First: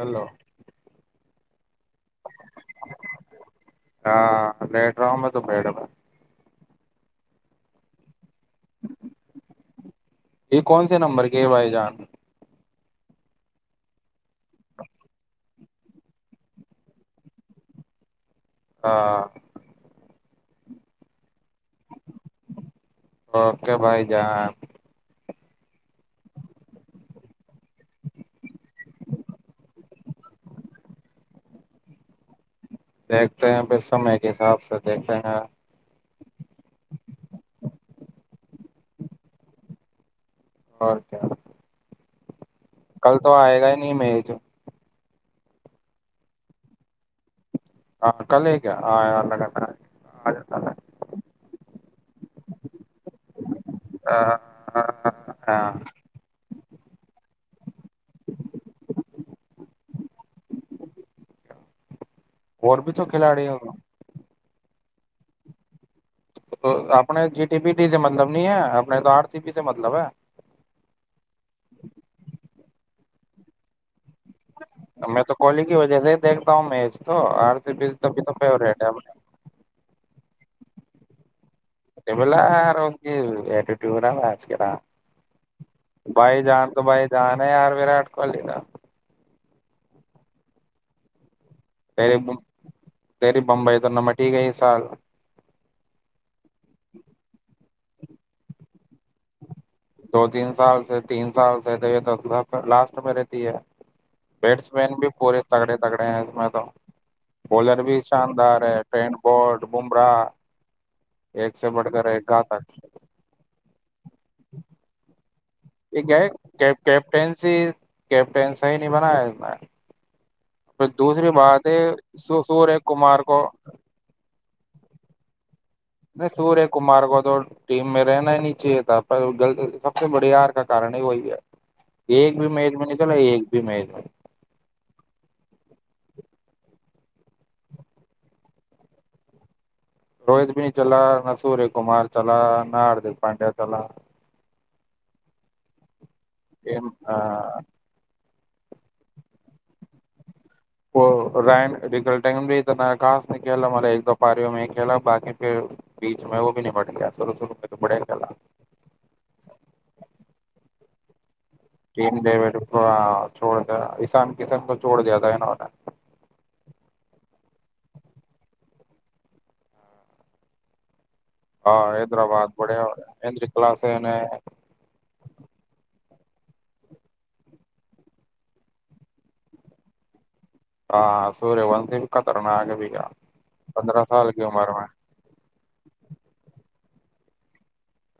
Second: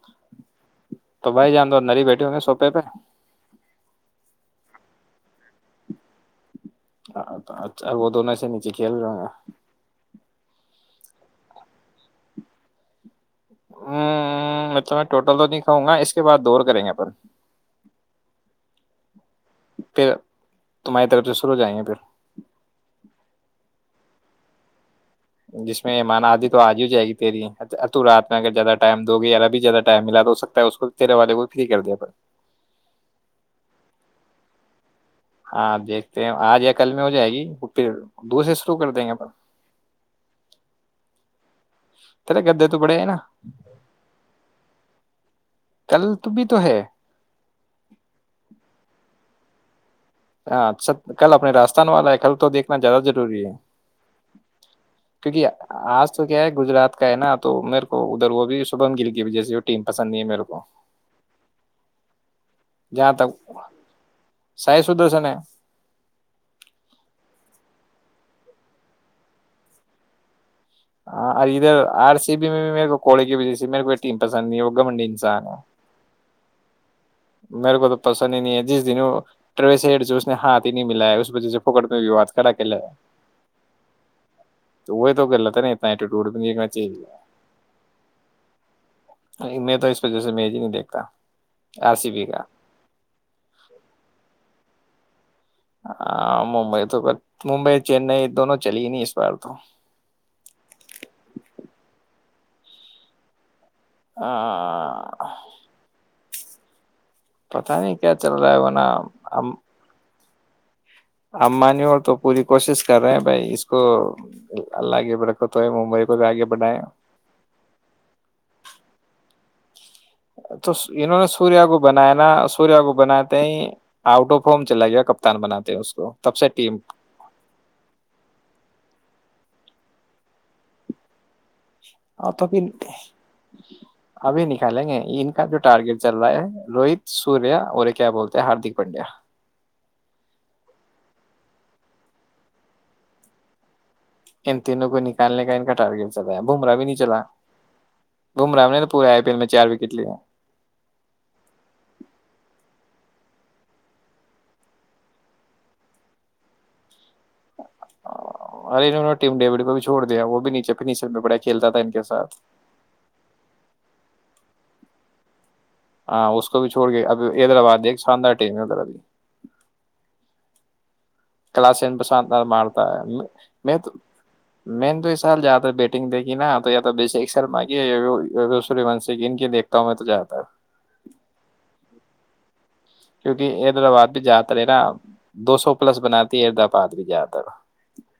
Hello تو بھائی جان دو نری بیٹے ہوں گے سوپے پہ ہاں لیٹ رہا میں تو بیٹ رہ رہا ہاں تو اچھا وہ دون نچی کلرا گ [unintelligible] یہ کون نمبر کے وائی جان ہاں ہ میں ٹل تو نہیں وں گا اس کے بعد دور کریں گے پر ہاں تو میں ت [unintelligible] لو جیں گے پھر اوکے بھائی جان جس میں مانا آادھی تو آج ہی ہو جائے گی تیری رات میں اگر زیادہ ٹائم دو گی ابھی زیادہ ٹائم ملا تو ہو سکتا ہے اس کو تیرے والے کو فری کر دیا دیکھتے ہیں پھر سمے کے حساب سے دیکھتے ہیں ہاں آپ دیکھتے ہیں آج یا کل میں ہو جائے گی پھر دوسرے تو کر دیں گے پر اور کیا گدے بڑے ہیں نا کل تو آئے گا ہی نہیں م جو [unintelligible] ہاں کلے کے آ اللہگن ہاں کل اپنے راجستان والا ہے کل تو دیکھنا زیادہ ضروری ہے ہے۔ کیونکہ ہاں آج تو کیا ہے گجرات کا ہے نا تو میرے کو ادھر وہ بھی شبم گل گ جیسی وہ ٹیم پسند نہیں ہے میرے کو اور بھی تو کھلاڑی ہوا سائ سدر سے ن تو اپنے جی ٹی پی ٹی سے مطلب نہیں ہے اپنے تو آر سی پی سے مطلب ہے ہاںرھر آر سی [unintelligible] تین پسند نہیں وگا منڈی میں تو انسناا کوہلی کی وجہ [unintelligible] آر سی میرے کو پی تو تبھی پسند ہی نہیں ہے فیوریٹ جس اپنے دنس نے ہاتھ ہی نہیں ملایا اس وجہ سےب ب ار اسٹیٹیوڈ ہےج کے تو وہ تو غلط ہے نا اتنا ایٹیٹیوڈ بھائی بھی جان دیکھنا تو بھائی چاہیے جان ہے یار وراٹ کوہلی نا میں تو اس وجہ سے میں ہی نہیں دیکھتا آر سی تریے بی کا تریے بمبئی تو ن میں ٹھیک ہے سال ہاں ممبئی تو ممبئی چنئی دونوں چلی نہیں اس بار تو دو تین سال سے تین سال سے تو یہ لاسٹ میں رہتی ہے بیٹس مین بھی تو پورے تگڑے تکڑے ہیں اس میں تو پتہ بولر نہیں بھی کیا چل رہا شاندار ہے ورنہ ٹینڈ بٹ بمراہ ایک سے اانی بڑھ ہو کر تو ایک پوری گھاتک کوشش کر رہے ہیں بھائی اس کو اللہگے بر یہ کیپٹینسی کیپٹین صی نہیں بنایا اس میں تو پھر انہوں نے دوسری سوریا بات ہے کو بنا نا سوریہ سوریا کو کمار بناتے ہی آؤٹ آف فم چلا گیا کپتان بناتے ہیں اس کو تب نہیں سے سوریہ ٹیم کمار کو تو ٹیم میں رہنا نیچے تھا سب سے بڑے ہار کا کن ہی وہی ہے ا ایک تو بھی پھر میچ میں نکلا ایک بھی میچ میں ابھی نکالیں گے ان کا جو ٹارگیٹ چل رہا ہے روہت سوریا اورے کیا بولتے ہیں ہاردک پنڈیا روہت بنی چلا نہ سورج کمار چلا نہ ہاردک پانڈیا چلا ان تینوں کو نکالنے کا ان کا ٹارگیٹ چلایا بومرا بھی نہیں چلا گھوما ہم نے تو پورے آئی پی ایل میں چار وکٹ لیا ن خاص نہیں کھیلا مارے ایک دو پاریوں میں ہی کھیلا بقی پھر بیچ میں وہ بھی نمٹ گیا شرو شروع تو بڑھیا کھیلا ارے نےہ نے ٹیم ڈیوڈ کو بھی چھوڑ دیا وہ بھی نیچے پ نیچ [unintelligible] کیم دے بیٹپا چھوڑ ایسان کسان کو چھوڑ جیا ہے نہ ہاں اس کو بھی چھوڑ گیا اب حیدرآباد ایک شاندار ٹیم میں ابھی کلاسین اور حیدرآباد مارتا بڑھیا ہے مہندر میں تو کلاسے نے میں تو اس سال جاتا بیٹنگ دیک یہ نا تو یا تو بیسیک شرما گیا سور ونش کی ان کی دیکتاؤوں میں تو جاتا ہے ہاں سوریہ وند د کتار ن آگے بھی گیا کیونکہ پندرہ حیدرآباد بھی سال کی زیاد تر رہے عمر نا میں دو سو پلس بناتی تب پعد بھی جاتد ہے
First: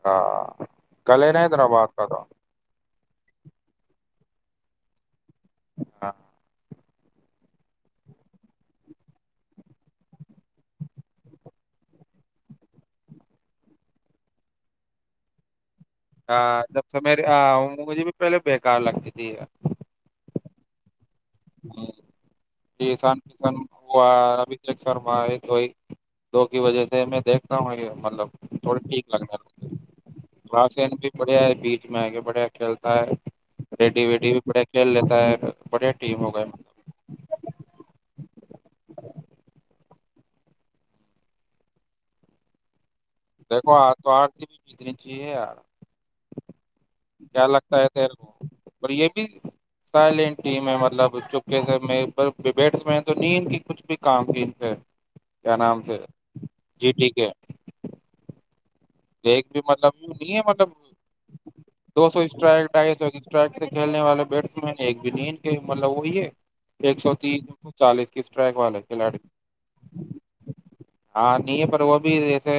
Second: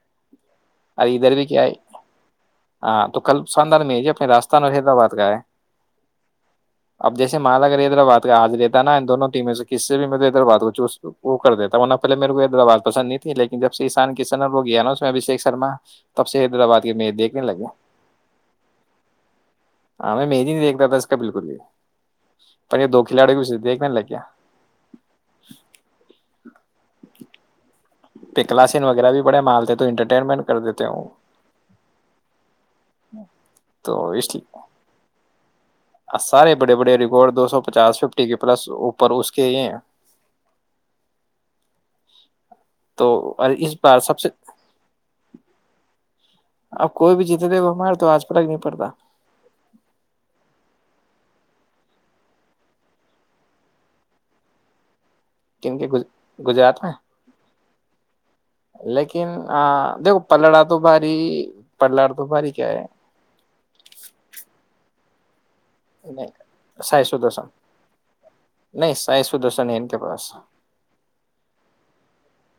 ہاں ارے کل ادھر نا بھی کیا ہے حیدرآباد کا تو ہاں تو کل شاندار میں ہے رستان اور حیدرآباد کا ہے ہاں اب جیسے مالاگ حیدرآباد کا حاج رہتا نا ان دونوں ٹیموں سے کس سے بھی میرے ایدرواز کو چوز وہ کر دیتا تھاوں نہ پہلے میرے کو ایدر آواز پسند نہیں تھی لیکن جب سے ایسان کشن اور وہ گیا نا اس میں ابھیشیک شرما تب سے ہاں حیدرآباد جب کے سے میچ میری آ دیکھنے لگے مجھے بھی پہلے بیکار لگتی تھی جی نہیں دیکھتابس بالکل ہے پر یہ دو کھلاڑے بھی ستے ایک مین لے کیا شرمائے کوئی دو کی وجہ سے میں دیکھتا ہوں یہ مطلب تھوڑا پکلاسین وغیرہ ٹھیک بھی لگنا بڑے ہے مالتے تو انٹرٹینمنٹ کر دیتے گاسین ہوں بھی بڑھئے بیچ میں آ کے بڑھیا کھیلتا ہے ریڈی تو ویڈی اس بھی بڑھیا کھیل لیتا ہے بڑھیا ٹیم ہو گئے سارے بڑے بڑے ملب ریکارڈ دو سو پچاس ففٹی کے پلس اوپر اس کے یہ تو اور دیکھو اس آ بار تو سب سے آرتی بھی جتنی چاہیے یار اب کوئی بھی کیا جیتے تھے وہ لگتا ہے ہمارے تو تیرے آج کو فرق نہیں پڑتا پر یہ بھی سائلینٹ ٹیم ہے مطلب چپ سے میںبٹس میں تو نہ کی کچھ بھی کام کی ان سے کیا کن نام کے سے گج گجرات جی میں ٹی کے لیکن ایک بھی مطلب دیکھو نہیں ہے پلڑا مطلب تو بھاری دو پلڑ سو تو بھاری اسٹرائک کیا ہے ڈھائی سو اسٹرائک سے کھیلنے والے بیٹسمین ایک جنید مطلب وہی نہیں ہے ایک سائی سو تیس دوسن سو چالیس کے اسٹرائک والے نہیں کھلاڑی سائی سو دوسن ہے ان کے پاس ہاں نہیں ہے پر وہ بھی جیسے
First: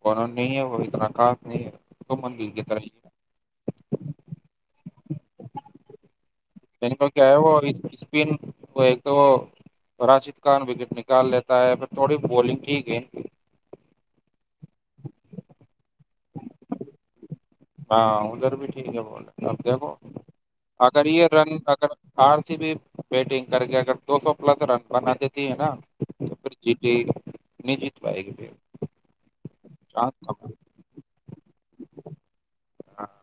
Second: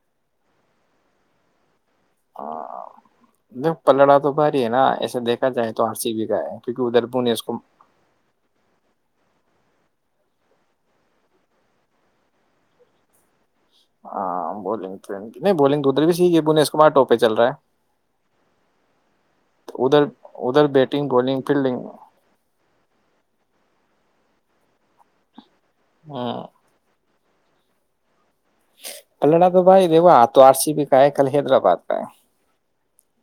کوونوں نہیں ہے وہ اتنا کافی نہیں ہے تو ہا مندل کی طرح ہی ہے۔ دیکھو پلڑا تو بھاری ہے نا ایسے دیکھا جائے تو آرسی بی کا ہے کیونکہ ادھر بینکل کیا پونے ہے اس وہ کو اسپن وہ ایک تو وہ راشد خان وکٹ نکال لیتا ہے پھر تھوڑی بولنگ ٹھیک ہے ہاں بولنگ نہیں بولنگ تو ادھر بھی سیھیے بنیش کمار ٹوپ پہ چل رہا ہے ہاں ادھر بھی ٹھیک ہے بولے ا تو دیکھو ادھر ادھر اگر بیٹنگ یہ بالنگ رن فیلڈنگ اگر ہار سی بھی بیٹنگ کر کے اگر دو سو [unintelligible] [unintelligible] نجت بے [unintelligible] پلڑا تو بھائی دیکو آ تو آر سی بی کا ہے کل حیدرآباد کا ہے ہاں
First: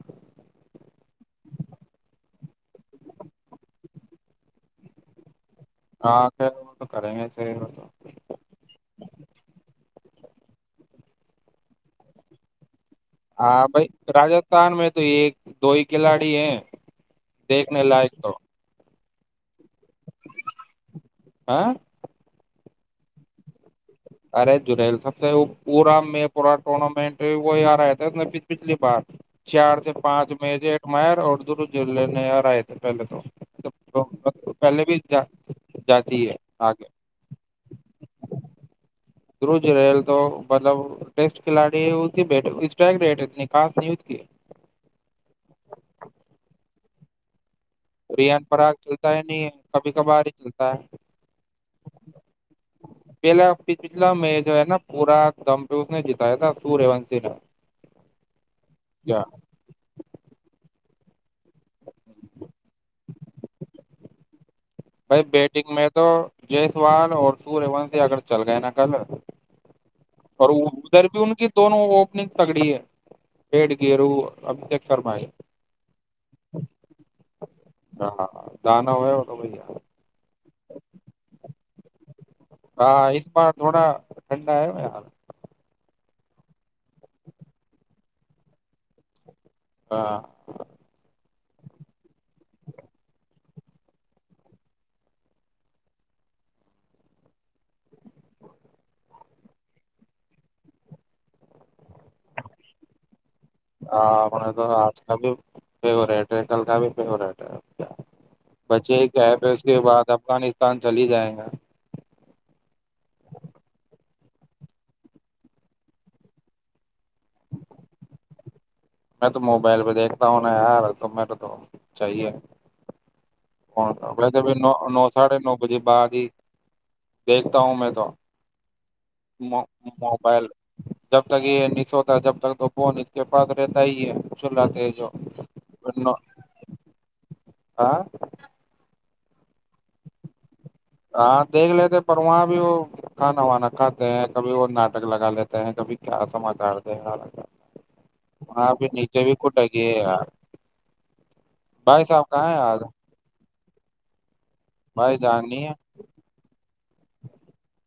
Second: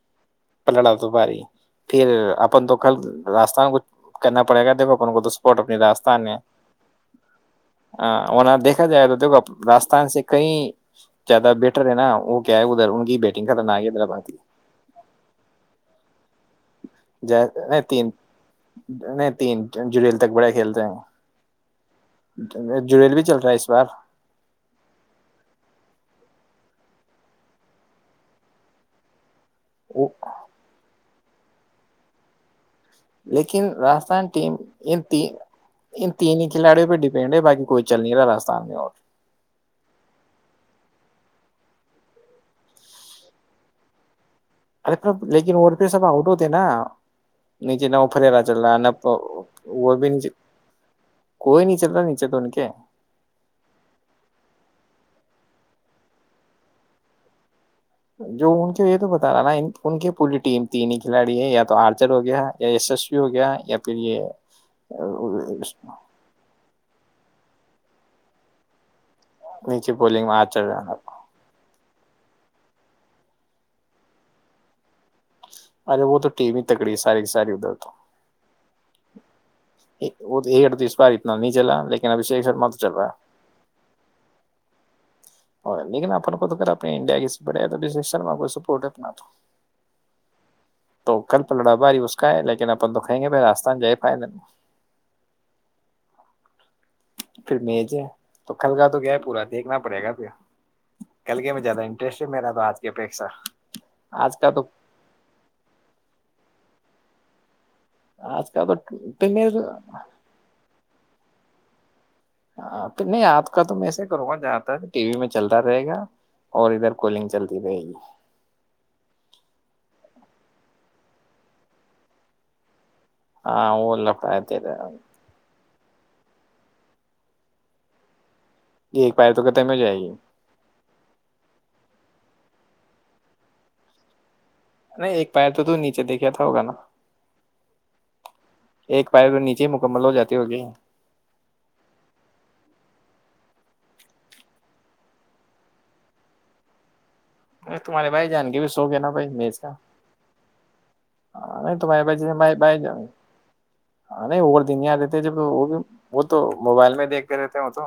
پلڑام دو باری پھر اپن تو کل راستان کچ کرنا پڑے گا دب اپن کو تو اپنی راستان ہاں میں ہ خیر وہ تو کریں گے صحیح وہ تو وہاں دیکھا جائے تو دیک راستھان سے کئی زیادہ بیہٹر ہے نا وہ کیا ہے ادھر کی بیٹنگ ہاں خطرناک بھائی ہے حیدرآباد کی راجستھان میں تو ایک دو ہی کھلاڑی ہیں نہیں دیکھنے تین لائق تو نہیں تین جڑل تک بڑا کھیلتے ہیں ہاں جڑیل بھی چل رہا ہے اس بار ارت جلل سب سے پورا میں پورا ٹورنامنٹ وہی آ رہا تھا اس میں پچھلی بار چار سے پانچ م سے ایک می ا دور جلے آ رہ آ لیکن راجستھان ٹیم پہلے بھی ان ت جا- ان جاتی ہے تین ہی آگے کھلاڑیوں پہ ڈپینڈ ہے باقی کوئی چل نہیں رہا رجستھان میں اور دج رہیل تو مطلب ٹیسٹ کھلاڑی بی اتنی خص نہیں اس کی ارے لیکن اور پھر سب آؤٹ ہوتے نا نیچے نہ وہ ران فریرا چل پرراگ رہا نہ چلتا ہے نہیں کبھی وہ بھی کبھار نیچے ہی چلتا ہے کوئی نہیں چل رہا نیچے تو ان کے پہلاتلا میں جو ہے نا پورا دم پیو نے جتایا تھا سوری وونش نے جو ان کے یہ تو کیا بتا رہا نا ان کی پوری ٹیم تین ہی کھلاڑی ہے یا تو آرچر ہو گیا یا سسوی ہو گیا یا پھر یہ بھائی بیٹنگ میں تو ج سوال اور سووروون سے اگر چل گئے نا کل نیچے بولنگ میں اور آرچر رہا۔ ادھر بھی ان کی دونوں اپنی تگڑی ہے پٹ گھییرو اب شرمائی ارے وہ تو ٹیم ہی تکڑی ساری کی ساری ادھر تو ہاں دانا ہو وہ تو بھ وہ تو ایکٹ تو اس بار اتنا نہیں چلا لیکن ابھی سے ایک سر م تو چل رہا ہاں اس بار تھوڑا ٹھنڈا ہے یار لیکن اپن کو تو کر اپنے انڈیا کیڑے شرم کو سپورٹ ہے اپنا تو ہاں تو کل پ لڑا بااری اس کا ہے لیکن اپن دکھیں گے پ راستہ جائے فائدل پھر مج ہے تو کھل کاا تو گیا ہے پورا دیکھنا پڑے گا کل گ میں زیادہ انٹرسٹ ہے میرا تو آج کی اپیکشا ہاں آج نے کا تو آج کا بھی فگ رہیٹ ہے کل کا بھی ب رہتا آج کا تو بچے پھر کیا پہ میں اس کے بعد افغانستان چل ہی جائے گا ہاں پھر نہیں آپ کا تو میںسے ہی کروں گا جہاں ت ٹی وی میں چلتا رہے گا اور ادھر کولنگ چلتی رہے گی میں تو موبائل پہ دیکھتا ہوں نا یار تو م تو تو چاہیے ہاں وہ تو لفٹا ن تیرا نو ساھے نو مجھے باتد ہی دیکھتا ہوں میں تو ایک پیر تو ختم ہو جائے گی موبائل جب تک یہو جب تک تو کون اس کے پاس رہتا ہی ہے چلاتے جو نہیں ایک پیر تو تو نیچے دیکھیا تھا ہوگا نا ہاں ایک نیے مک ہاں دیکھ لیتے پر وہاں بھی وہ نوانا کھاتے ہیں کبھی وہ ناٹک لگا لیتے ہیں کبھی کیا سما کتے ہیں نہیں تمہارے بائی جائان گے بھی سو گ نا بھائی کٹے ما گی ہے یار نہیں تمہارے بھائی بائی ج صاحب کہاں بائی ہیں بائی آج جؤ گ ارے وہ دنیا آ بھائی دیتے جب جان وہ نہیں ہے بھی وہ تو موبائل میں دیکھتے رہتے ہو تو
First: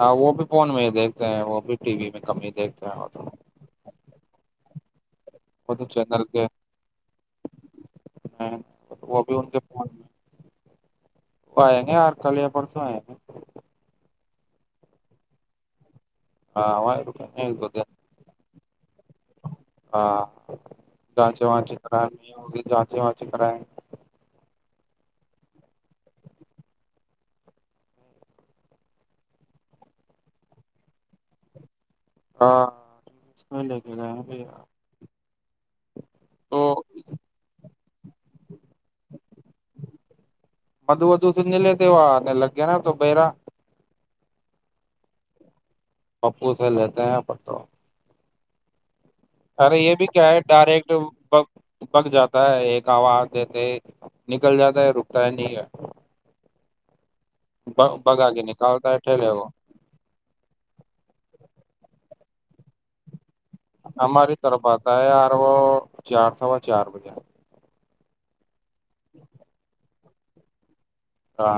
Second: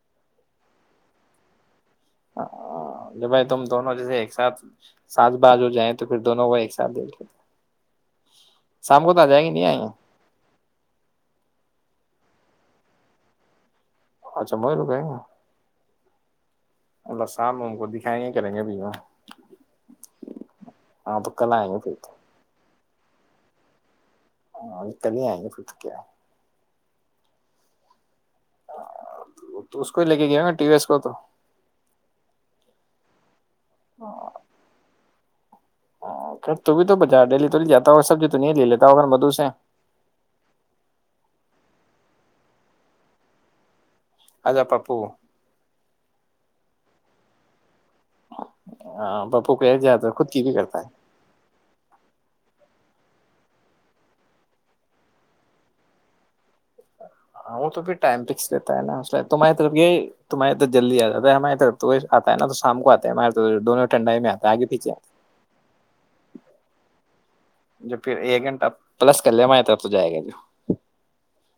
ہاں وہ بھی فون میں ہی دیکھتے ہیں وہ بھی ٹی وی میں کم ہی دیکھتے ہیں وہ تو یہ بھائی تم دونوں جیسے ایک ساتھ سج باز ہو وہ جائیں تو پھر چینل کے دونوں کو ایک ساتھ د ہیں شام کو تو وہ آ بھی جائے گے ان کے نہیں آئے فون میں وہ آئےیں گے آر کلیہ پرسوں آئے گے اچھا وہ لوگ کہیں گا ہاں وہ رک ایک دو د دکھائیں گے کریں گے بھی وہ، ہاں ہاں تو جانچے کل آئیں واچے گے پھر کرا تو ہوگ جانچے واچے کرائے ہاں نکلنے آئیں گے پھر تو کیا تو اس کو ہی لے کے گیا ہو گا ٹی وس کو تو ہاں اس میں لے کے گیا ب ھر ت بھی تو بجار دہلی تو ل جاتا ہو سبزی تو نہیں لے لیتا ہو اگر مدو سے لگیا نا تو برا اا پا پو پپو سے لیتے ہیں پٹوں ہاں پپو کہ ارے یہ جاتا بھی کیا خود ہے کی کرتا ڈائریکٹ ہے ب بگ جاتا ہے ایک گو کہتے نکل جاتا ہے رکتا ہے نہیں ہے ہاں وہ تو پھر ٹائم فکستا ہےا ہے اس ٹھیلے کو تمہاری طف یہی تمہاریے طر جلدی آ جاتا ہے ہماری طرف تو آتا ہے ن تو شام کو آتا ہے تو دونوں ٹھنڈائی میں ہماری ہے طرف آگے آتا پیچھے ہے آار وہ چار سو چار بجے جب پھر ایک گھنٹہ پلس کلم آتاب تو جائے گا جو ہاں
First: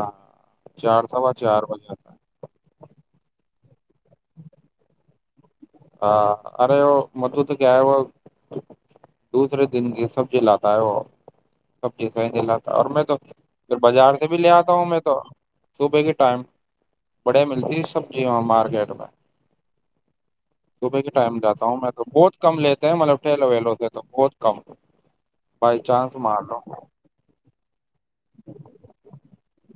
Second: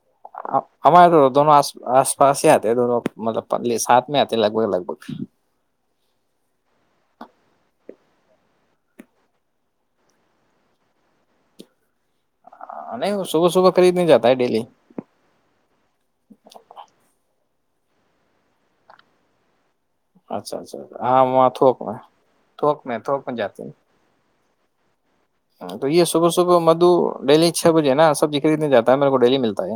چار ہمار تو سوا دونوں آ چار بجے آتا آس ہے۔ پاس تے دونوں مطلب پلے ساتھ میں آتے لگ بھگ لگ بھگ ہاں ارے وہ مدھو تو کیا ہے وہ دوسرے دن کی سب جی لاتا ہے وہ سب اور میں تو نہیں صبح صبح پھر خریدنے بازار سے جاتا ہے بھی لے ڈیلی اتا ہوں میں تو صبح کے ٹائم بڑے سبزی مارکیٹ میں اچھا اچھا صبح کے ہاں ٹائم وہاں جاتا تھوک ہوں میں تو بہت کم تھوک لیتے ہیں میں تھوک مطلب میں ٹھیلے جاتی ہیں ویلوں سے تو بہت کم بائی تو یہ چانس صبح مار صبح لو مدو ڈیلی چھ بجے نا سبزی خریدنے جاتا ہے میرے کو ڈیلی ملتا ہے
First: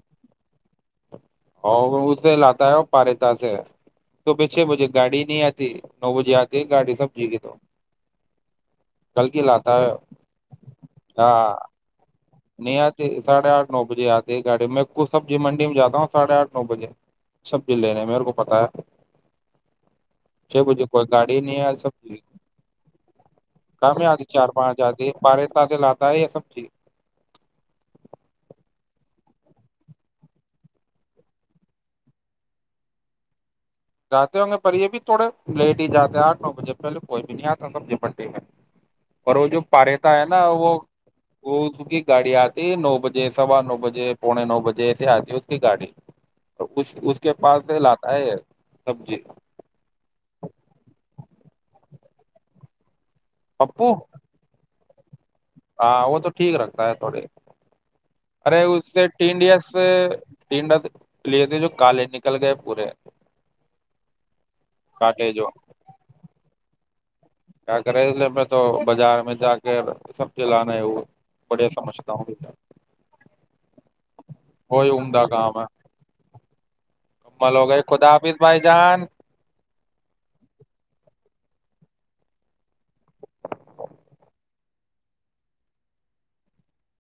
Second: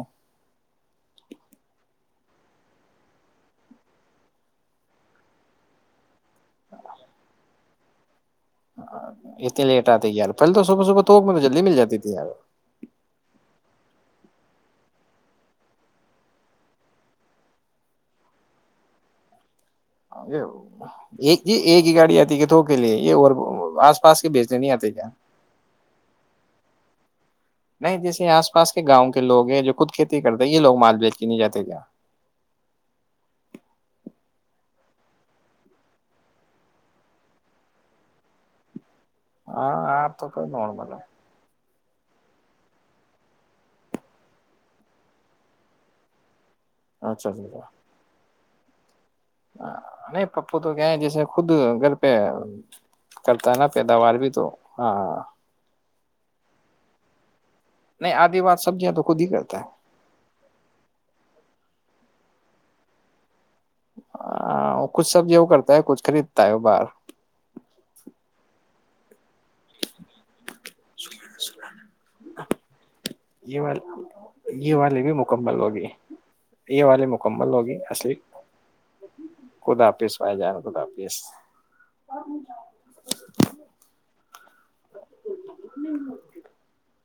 اور اسے لاتا ہے پارےتا سے تو پھر چھ بجے گاڑی نہیں آتی نو بجے آتی ہے گاڑی سب جی کی تو کل کی اتنی لاتا لیٹ ہے آتے یار پہل تو صبح صبح توک تو ہاں جلدی مل جاتی تھی یار نہیں آج سے آٹھ نو۔ بجھے آتی ہے گاڑی میں خود سبزی منڈی میں جاتا ہوں ساڑھے آٹھ نو بجے سبزی لینے میرے کو پتا ہے۔ چھ بجے کوئی یہ گاڑی نہیں ہے ایک ہی سبزی گاڑی آتی ہے کیا دو کے لیے یہ اور آس کام پاس آتی کے چار بیچنے نہیں پانچ آتے آتی کیا۔ ہے، بارہ سے لاتا ہے یہ سبزی نہیں جیسے آس پاس کے گاؤں کے لوگ ہیں جو خود کھیتی کرتے یہ لوگ مال بیچ کے نہیں جاتے کیا۔ جاتے ہونگے پر یہ بھی تھوڑے لیٹ ہی جاتے ہیں، آٹھ نو بجے پہلے کوئی بھی نہیں آتا سبزی منڈی میں۔ اور وہ جو ہاں پاریتا آپ ہے تو نا کوئی وہ نارمل ہے وہ۔ اس کی گاڑی آتی ہے نو بجے، سوا نو بجے، پونے نو بجے ایسے آتی ہے اس کی گاڑی۔ اس اس اچھا کے اچھا پاس سے لاتا ہے یہ۔ سبزی۔ نہیں پھپھو تو گیے ہے جیسے خود گھر پہ۔ کرتا ہے نا پپو پیداوار بھی تو۔ ہاں ہاں وہ تو ٹھیک رکھتا ہے تھوڑے۔ نہیں آدھی بات ارے اس سبزیاں تو سے خود ہی ٹینڈیا کرتا سے ٹینڈیا سے لیے کے جو کالے نکل گئے پورے۔ کچھ کاٹے سبزی وہ جو کرتا ہے کچھ خریدتا ہے وہ باہر۔ کیا کررہا ہے اسے لین میں تو بازار میں۔ جا کے اب سبزی لانا ہے اور، بڑھیا سمجھتا ہوں یہ والے یہ وہی والے بھی عمدہ کام مکمل ہے، ہوگی یہ والے مکمل عمل ہو ہوگی گئی خدا اصلی حافظ بھائی جان۔ خدا حافظ بھائی جان خدا حافظ [unintelligible] [unintelligible]